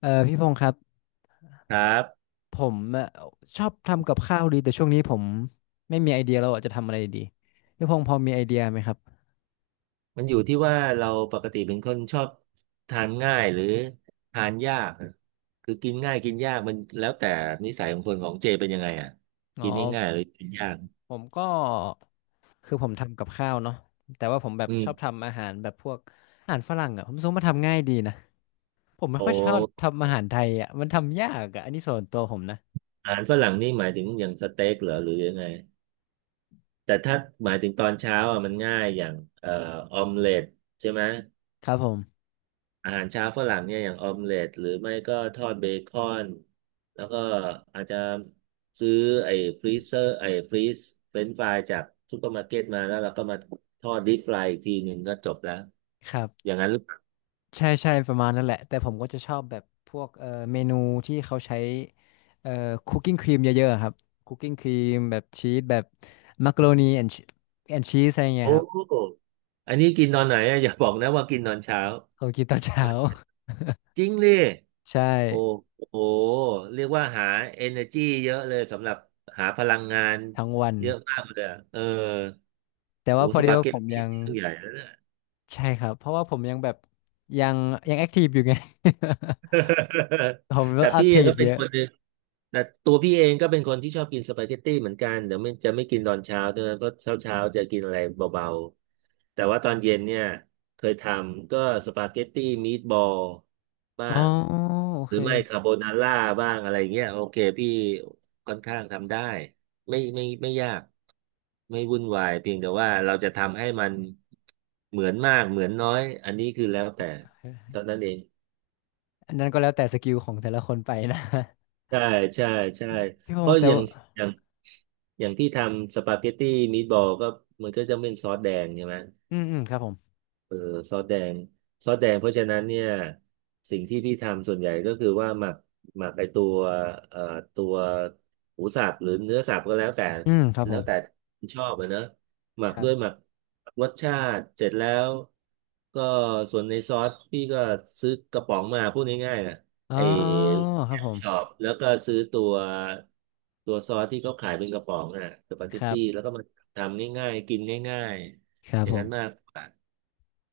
เออพี่พงษ์ครับครับผมชอบทำกับข้าวดีแต่ช่วงนี้ผมไม่มีไอเดียแล้วอะจะทำอะไรดีพี่พงษ์พอมีไอเดียไหมครับมันอยู่ที่ว่าเราปกติเป็นคนชอบทานง่ายหรือทานยากอะคือกินง่ายกินยากมันแล้วแต่นิสัยของคนของเจเป็นยังไงอ่ะอ๋อกินง่ายๆหรือกินยากผมก็คือผมทำกับข้าวเนาะแต่ว่าผมแบบอืชอบมทำอาหารแบบพวกอาหารฝรั่งอ่ะผมรู้สึกว่ามันทำง่ายดีนะผมไม่โอค่อยชอบ้ทำอาหารไทยอ่ะมันทำยากอ่ะอันนี้ส่วนตัวผมนะอาหารฝรั่งนี่หมายถึงอย่างสเต็กเหรอหรือยังไงแต่ถ้าหมายถึงตอนเช้าอ่ะมันง่ายอย่างเอ่อออมเล็ตใช่ไหม ครับผมอาหารเช้าฝรั่งเนี่ยอย่างออมเล็ตหรือไม่ก็ทอดเบคอนแล้วก็อาจจะซื้อไอ้ไอ้ฟรีซเฟรนช์ฟรายจากซูเปอร์มาร์เก็ตมาแล้วเราก็มาทอดดิฟรายอีกทีหนึ่งก็จบแล้วครับ อย่างนั้นหรือเปล่าใช่ใช่ประมาณนั่นแหละแต่ผมก็จะชอบแบบพวกเมนูที่เขาใช้เอ่อคุกกิ้งครีมเยอะๆอะครับคุกกิ้งครีมแบบชีสแบบมักโรนีแอนแอนชีสอะไรเงี้โอ้ยครับโหอันนี้กินตอนไหนอะอย่าบอกนะว่ากินตอนเช้าเขากินตอนตอเช้า นเย็นจริงเลย ใช่โอ้โหเรียกว่าหา energy เยอะเลยสำหรับหาพลังงานทั้งวันเยอะมากเลยอะเออแต่ว่าโอ้พอสดีปาว่าเกผตมยัตี้งเรื่องใหญ่แล้วย ใช่ครับเพราะว่าผมยังแบบยังยังแอคทีฟอยู่ไง ผม ก็แต่แอคพี่ทีฟก็เป็เยนอะคนหนึ่งแต่ตัวพี่เองก็เป็นคนที่ชอบกินสปาเกตตี้เหมือนกันเดี๋ยวไม่จะไม่กินตอนเช้าด้วยนะเพราะเช้าเช้าจะกินอะไรเบาๆแต่ว่าตอนเย็นเนี่ยเคยทำก็สปาเกตตี้มีดบอลบ้าอ๋องโอหรืเคอไม่คาโบนาร่าบ้างอะไรเงี้ยโอเคพี่ค่อนข้างทำได้ไม่ไม่ไม่ยากไม่วุ่นวายเพียงแต่ว่าเราจะทำให้มันเหมือนมากเหมือนน้อยอันนี้คือแล้วแต่เท่านั้นเอง อันนั้นก็แล้วแต่สกิลของแต่ละคนไปนะ ใช่ใช่ใช่ พี่พเพงราะษ์แต่ว่าอย่างอย่างที่ทำสปาเกตตี้มี b บอลก็มันก็จะเป็นซอสแดงใช่ไหม อืมอืมครับผมเออซอสแดงซอสแดงเพราะฉะนั้นเนี่ยสิ่งที่พี่ทำส่วนใหญ่ก็คือว่าหมักไอตัวเอ่อตัวหมูสับหรือเนื้อสับก็แล้วแต่อืมครับผแล้วมแต่ชอบอะเนอะหมัคกรัด้วยบ หมักรสชาติเสร็จแล้วก็ส่วนในซอสพี่ก็ซื้อกระป๋องมาพูดง่ายๆนะอ๋อไอครับผมชอบแล้วก็ซื้อตัวซอสที่เขาขายเป็นกระป๋องน่ะสปาเกคตรับตี้แล้วก็มาทำง่ายๆกินง่ายคๆรัอบย่าผงนั้มนมากกว่า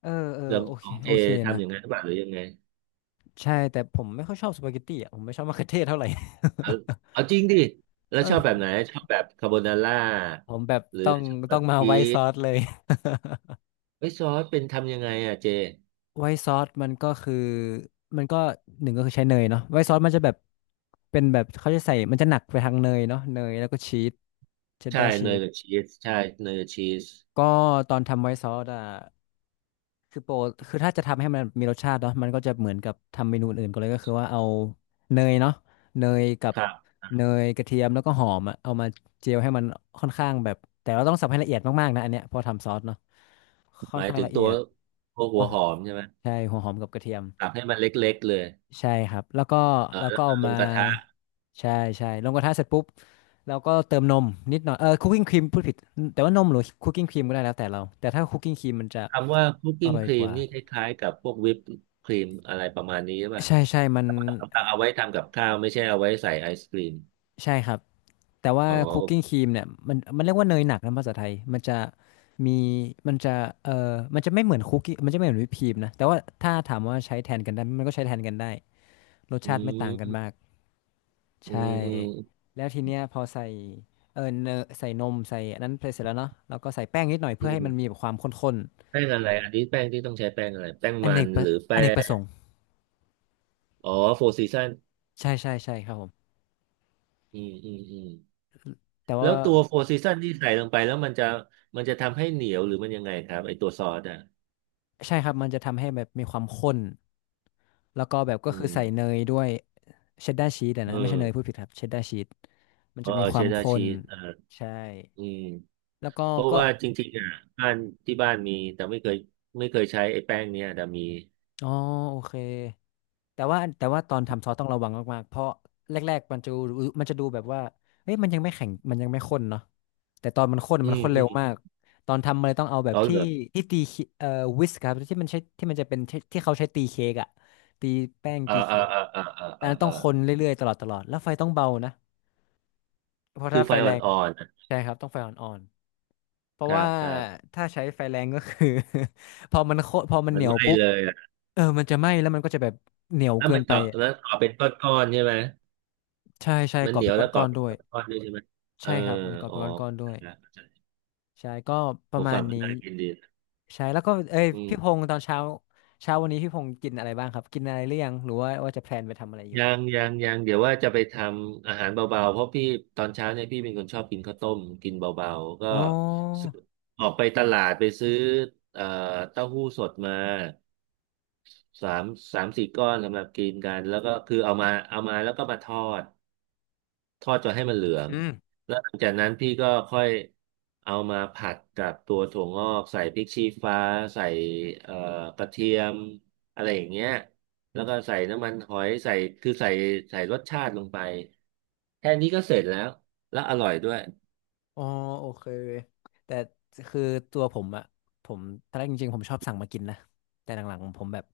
เออเออเรื่องโอขเคองเจโอเคนะทำอย่างนั้นหรือเปล่าหรือยังไงใช่แต่ผมไม่ค่อยชอบสปาเกตตี้อ่ะผมไม่ชอบมะเขือเทศเท่าไหร่ เอาเอาจริงดิแล้ วมัชอบแบบนไหนชอบแบบคาโบนาร่าผมแบบหรืต้อองชอบแบต้อบงมาชีไวท์ซสอสเลยไม่ซอสเป็นทำยังไงอ่ะเจไวท์ซอสมันก็คือมันก็หนึ่งก็คือใช้เนยเนาะไวท์ซอสมันจะแบบเป็นแบบเขาจะใส่มันจะหนักไปทางเนยเนาะเนยแล้วก็ชีสเชดดาใช่ร์ชีเนยสกับชีสใช่เนยกับชีสก็ตอนทำไวท์ซอสอ่ะ คือโปรคือถ้าจะทำให้มันมีรสชาติเนาะมันก็จะเหมือนกับทำเมนูอื่นก็เลยก็คือว่าเอาเนยเนาะเนยกับครับเนยกระเทียมแล้วก็หอมอะเอามาเจียวให้มันค่อนข้างแบบแต่เราต้องสับให้ละเอียดมากๆนะอันเนี้ยเพอทำซอสเนาะค่อหนมายข้างถึงละเอีตัวยดตัวอ๋หัอวหอมใช่ไหมใช่หัวหอมกับกระเทียมสับให้มันเล็กๆเลยใช่ครับแล้วก็เออแล้วแล้ก็วก็เอาลมางกระทะใช่ใช่ลงกระทะเสร็จปุ๊บแล้วก็เติมนมนิดหน่อยคุกกิ้งครีมพูดผิดแต่ว่านมหรือคุกกิ้งครีมก็ได้แล้วแต่เราแต่ถ้าคุกกิ้งครีมมันจะคำว่าคุกอกิ้งร่อยครีกมว่า นี่คล้ายๆกับพวกวิปครีมอะไรประมาณนี้หรือเปล่ะใช่ใช่ มันสำหรับเอาไว้ทำกับข้าวไม่ใช่เอาไว้ใส่ไอศกรีมใช่ครับ แต่ว่าอ๋อคุกกิ้งครีมเนี่ยมันมันเรียกว่าเนยหนักนะภาษาไทย มันจะมีมันจะมันจะไม่เหมือนคุกกี้มันจะไม่เหมือนวิปครีมนะ แต่ว่าถ้าถามว่าใช้แทนกันได้ไหมมันก็ใช้แทนกันได้รสอืชาติไม่ต่างกันมากมอืใช่มอืมแล้วทีเนี้ยพอใส่เนยใส่นมใส่อันนั้นไปเสร็จแล้วเนาะแล้วก็ใส่แป้งนิดหน่อยอืเพื่อให้มันม มีแบบความข้นแป้งอะไรอันนี้แป้งที่ต้องใช้แป้งอะไรแป้งๆมันหรืออแป้เนกประสงงค์อ๋อโฟร์ซีซันใช่ใช่ใช่ครับผมอืมอืมอืมแต่แล้ว่าวตัวโฟร์ซีซันที่ใส่ลงไปแล้วมันจะทำให้เหนียวหรือมันยังไงครับไอตัวซอสอ่ะใช่ครับมันจะทำให้แบบมีความข้น แล้วก็แบบก็อืคือใส่เนมยด้วยเชดดาร์ชีสอะเอนะไม่ใช่เนยพูอดผิดครับเชดดาร์ชีสมันเออจะมีคเชวามดดาร์ข้ชีนสอ่าใช่อืมแล้วก็เพราะก็ว่าจริงๆอ่ะบ้านที่บ้านมีแต่ไม่เคยใช้ไอ้แป้งเนี้ยแต่มีอ๋อโอเคแต่ว่าแต่ว่าตอนทำซอสต้องระวังมากๆเพราะแรกๆมันจะรู้มันจะดูแบบว่าเอ้ยมันยังไม่แข็งมันยังไม่ข้นเนาะแต่ตอนมันข้นอืมันมข้นอืเร็มวมากตอนทำมันเลยต้องเอาแบบเอาที่เหรอที่ตีเค้กวิสครับที่มันใช้ที่มันจะเป็นที่ที่เขาใช้ตีเค้กอะตีแป้งเออตีเออเค้กเออเออเออแต่เออันอนั้นต้เออองคนเรื่อยๆตลอดตลอดแล้วไฟต้องเบานะ เพราะคืถ้าอไฟไฟอแรง่อนๆอะใช่ครับต้องไฟอ่อนๆเพคราะรัว่าบครับถ้าใช้ไฟแรงก็คือ พอมันโคพอมันมัเหนนียไหวม้ปุ๊บเลยอ่ะเออมันจะไหม้แล้วมันก็จะแบบเหนียวแล้วเกิมันนไปเกาะอะแล้วเกาะเป็นก้อนๆใช่ไหม ใช่ใช่มันก่อเหนีเป็ยนวแล้วกรก้ออบนเป็ๆนด้วยก้อนด้วยใช่ไหมเออใช่ครับมันก่ออ๋อเป็นก้อนๆด้วเข้ายใจละเข้าใจใช่ก็ปผระมมาฟัณงมันนี้น่ากินดีนะใช่แล้วก็เอ้ยอืพี่พมงศ์ตอนเช้าเช้าวันนี้พี่พงศ์กินอะไรบ้างครับกินอะไรหรือยังหรือว่าว่าจะแพลนไปทำอะไรอยู่ยังยังยังเดี๋ยวว่าจะไปทำอาหารเบาๆเพราะพี่ตอนเช้าเนี่ยพี่เป็นคนชอบกินข้าวต้มกินเบาๆก็อ๋อซื้อออกไปตลาดไปซื้อเอ่อเต้าหู้สดมาสามสามสี่ก้อนสำหรับกินกันแล้วก็คือเอามาแล้วก็มาทอด ทอดจนให้มันเหลืองอืม แล้วหลังจากนั้นพี่ก็ค่อยเอามาผัดกับตัวถั่วงอกใส่พริกชี้ฟ้าใส่เอ่อกระเทียมอะไรอย่างเงี้ยแล้วก็ใส่น้ำมันหอยใส่คือใส่รสชาติลงไปแค่นี้ก็เสร็จแล้วแล้วอร่อยด้วยอ๋อโอเคแต่คือตัวผมอะผมตอนแรกจริงๆผมชอบสั่งมากินนะแต่หลังๆผมแบบ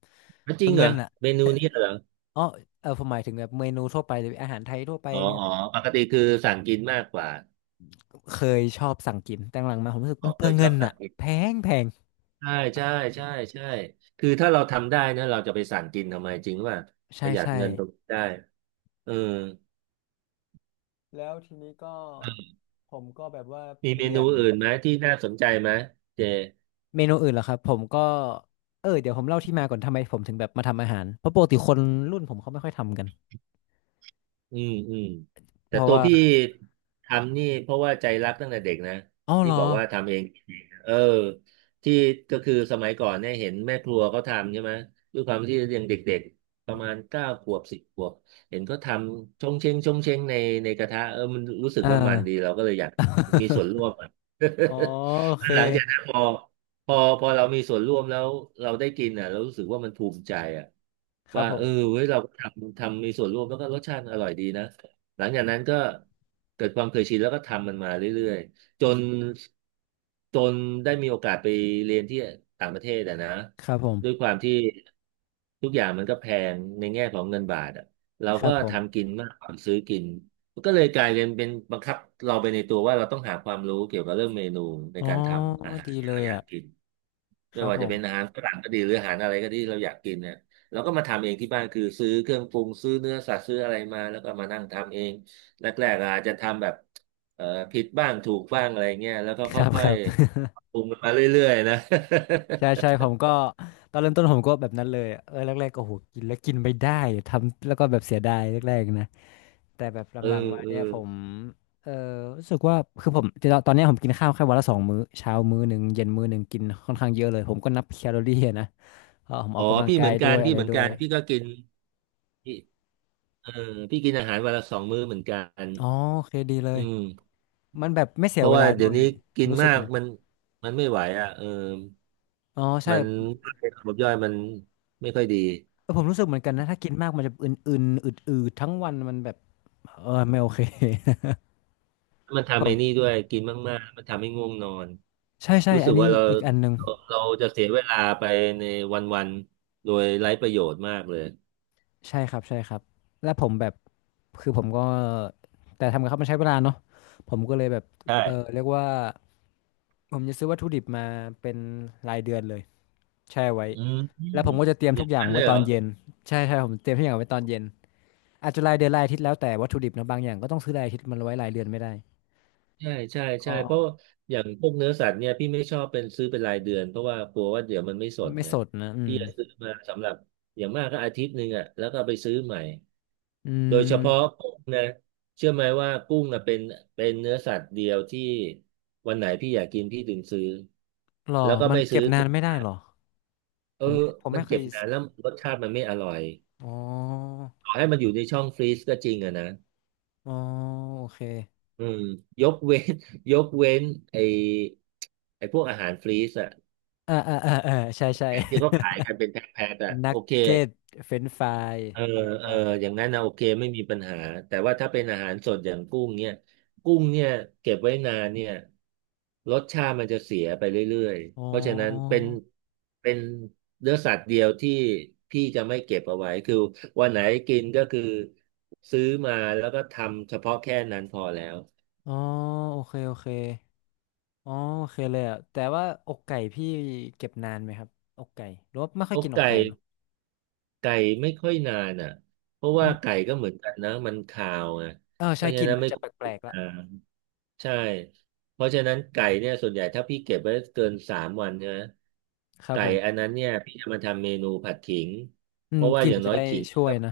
อ่ะจริงเหรเงิอนอะเมนูนี้เหรออ๋อเออผมหมายถึงแบบเมนูทั่วไปหรืออาหารไทยทั่วไปอ๋อเนี่ยอ๋อปกติคือสั่งกินมากกว่าเคยชอบสั่งกินแต่หลังๆมาผมรู้สึกอ๋อมันเปเคลือยงชเงิอบนสั่งอะกินแพงแพงใช่ใช่ใช่ใช่คือถ้าเราทำได้นะเราจะไปสั่งกินทำไมจริงว่าปใช่ระหยัดใช่เงินตรงนี้ได้เออ แล้วทีนี้ก็ผมก็แบบว่ามีเปเมลี่นูยนอื่นไหมที่น่าสนใจไหมเจเมนูอื่นเหรอครับผมก็เออเดี๋ยวผมเล่าที่มาก่อนทำไมผมถึงแบบมาทำอาหารเพราะปกติคนรุ่นผมเขาไม่ค่อยทำกันอืมอืมเพแต่ราะตัวว่าพี่ทำนี่เพราะว่าใจรักตั้งแต่เด็กนะอ๋อเหที่รอบอกว่าทำเองเออที่ก็คือสมัยก่อนเนี่ยเห็นแม่ครัวเขาทำใช่ไหมด้วยความที่ยังเด็กๆปคระรับผมาณมเก้าขวบสิบขวบเห็นเขาทำชงเชงชงเชงในกระทะเออมันรู้สึกเออ ว่ามันดีเราก็เลยอยากมีส่วนร่ วมอะ อ๋อโอเค หลังจากนั้นพอ พอเรามีส่วนร่วมแล้วเราได้กินอ่ะเรารู้สึกว่ามันภูมิใจอ่ะครับว่าผเอม อเว้ยเราก็ทำมีส่วนร่วมแล้วก็รสชาติอร่อยดีนะหลังจากนั้นก็เกิดความเคยชินแล้วก็ทำมันมาเรื่อยๆจนได้มีโอกาสไปเรียนที่ต่างประเทศอ่ะนะครับผม ด้วยความที่ทุกอย่างมันก็แพงในแง่ของเงินบาทอ่ะเราคก็รับผมทำกินมากกว่าซื้อกินนก็เลยกลายเป็นบังคับเราไปในตัวว่าเราต้องหาความรู้เกี่ยวกับเรื่องเมนูในอ๋อการทำอาหาดีรที่เลเรายอยากอ่ะ กิน คไม่รับว่าผจะม เป็นอาหารฝรั่งก็ดีหรืออาหารอะไรก็ดีเราอยากกินเนี่ยเราก็มาทำเองที่บ้านคือซื้อเครื่องปรุงซื้อเนื้อสัตว์ซื้ออะไรมาแล้วก็มานั่งทำเองแรกๆอาจจะทำแบบเอ่อผิดบ้างถูกบ้างอะไรเงี้ยแล้วก็คครับ่คอยรับ ๆปรุงมาเรื่อยๆนะ ใช่ใช่ ผมก็ ตอนเริ่มต้นผมก็แบบนั้นเลยอะเออแรกๆก็โหกินแล้วกินไม่ได้ ทำแล้วก็แบบเสียดายแรกๆนะ แต่แบบหเออลังๆมาเออเนี่ยผม เออรู้สึกว่าคือผม ตอนเนี้ยผมกินข้าวแค่วันละ2 มื้อ เช้า1 มื้อเย็นมื้อหนึ่งกินค่อนข้างเยอะเลยผมก็นับแคลอรี่อะนะเพราะผมออ๋ออกกำลังพี่เหกามืยอนด้กัวนยอะพี่ไรเหมือนด้วกัยนพี่ก็กินพี่เออพี่กินอาหารวันละสองมื้อเหมือนกันอ๋อโอเคดีเลอืยมมันแบบไม่เสีเพยราะเวว่าลาด้เดี๋ยววยนี้กินรู้สึมากกนะ มันไม่ไหวอ่ะเออ อ๋อใช่มันระบบย่อยมันไม่ค่อยดีเออผมรู้สึกเหมือนกันนะถ้ากินมากมันจะอึนๆอืดๆทั้งวันมันแบบเออไม่โอเค มัน ผทำไอ้มนี่ด้วยกินมากๆมันทำให้ง่วงนอนใช่ใช่รู้อัสึนกว่านี้เราอีกอันหนึ่งเราเราจะเสียเวลาไปในวันๆโดยไร้ประโยชน์มากเลยใช่ครับใช่ครับแล้วผมแบบคือผมก็แต่ทำกับข้าวมันใช้เวลาเนาะผมก็เลยแบบใช่เออเรียกว่าผมจะซื้อวัตถุดิบมาเป็นรายเดือนเลยแช่ไว้อืแล้วผมมก็จะเตรียมอทุย่ากงอย่างนั้นเลไว้ยตเหรอนอเย็นใช่ใช่ผมเตรียมทุกอย่างไว้ตอนเย็นอาจจะรายเดือนรายอาทิตย์แล้วแต่วัตถุดิบนะบางอย่างก็ต้องซื้อรายอาทิตย์มันไว้รายเดือนไม่ได้ใช่ใช่ใช่ก็เพราะอย่างพวกเนื้อสัตว์เนี่ยพี่ไม่ชอบเป็นซื้อเป็นรายเดือนเพราะว่ากลัวว่าเดี๋ยวมันไม่สดไม่ไงสดนะอืพี่มจะซื้อมาสำหรับอย่างมากก็อาทิตย์หนึ่งอ่ะแล้วก็เอาไปซื้อใหม่ อืโดยเฉพาะม กุ้งนะเชื่อไหมว่ากุ้งนะเป็นเนื้อสัตว์เดียวที่วันไหนพี่อยากกินพี่ถึงซื้อหรอแล้วก็มันไม่ซื้เก็อบนาตุนไม่ได้หรอ เอผอมมันไม่เคเก็ยบนานแล้วรสชาติมันไม่อร่อยอ๋อต่อให้มันอยู่ในช่องฟรีซก็จริงอะนะอ๋อโอเคอืมยกเว้น ยกเว้นไอไอพวกอาหารฟรีซอะเออใช่ใช่ อย่างที่เขาขายกันเป็นแพ็คๆอะ นัโอกเคเก็ตเฟรนฟรายเอออะไรก็เออว่าไปอย่างนั้นนะโอเคไม่มีปัญหาแต่ว่าถ้าเป็นอาหารสดอย่างกุ้งเนี่ยกุ้งเนี่ยเก็บไว้นานเนี่ย รสชาติมันจะเสียไปเรื่อยอ๋ๆ เพราะฉะนั้นเป็อนเป็นเนื้อสัตว์เดียวที่พี่จะไม่เก็บเอาไว้คือวันไหนกินก็คือซื้อมาแล้วก็ทำเฉพาะแค่นั้นพอแล้วอ๋อโอเคโอเคอ๋อโอเคเลยอ่ะแต่ว่าอกไก่พี่เก็บนานไหมครับอกไก่หรือว่าไม่ค่อยเอากินอกไก่ไก่เนาะไก่ไม่ค่อยนานอ่ะเพราะอืว่าไก่มก็เหมือนกันนะมันคาวไงเออเพใช่ราะกฉะลิ่นนั้นมันไม่จะคแปวรลเก็บกๆนาละนใช่เพราะฉะนั้นไก่เนี่ยส่วนใหญ่ถ้าพี่เก็บไว้เกินสามวันใช่ไหมครับไก่ผอันม นั้นเนี่ยพี่จะมาทำเมนูผัดขิงอืเพมราะว่ากลิ่อนย่างจะน้อยได้ขิง ช่วยนะ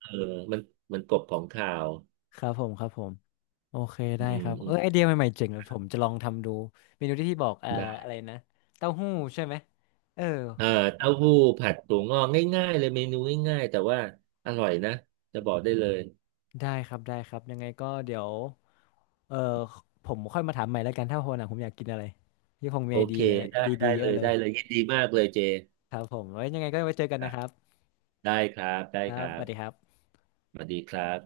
เออมันมันกบของข่าว ครับผม ครับผม โอเคอืได้มครับอืเอมอไอเดียใหม่ๆเจ๋งเลยวผมจะลองทำดูเมนูที่พี่บอกได้อะไรนะเต้าหู้ใช่ไหมเออเออผมจะลอเต้างหู้ทำดูผัดถั่วงอกง่ายๆเลยเมนูง่ายๆแต่ว่าอร่อยนะจะบอกได้เลยได้ครับได้ครับยังไงก็เดี๋ยวเออผมค่อยมาถามใหม่แล้วกันถ้าวันหลังผมอยากกินอะไรพี่คงมีโอไอเดีเคยได้ดีได้ๆเยเลอะยเลยได้เลยยินดีมากเลยเจครับผมไว้ยังไงก็ไว้เจอกันอ่ะนะครับได้ครับได้คครับรัสบวัสดีครับสวัสดีครับ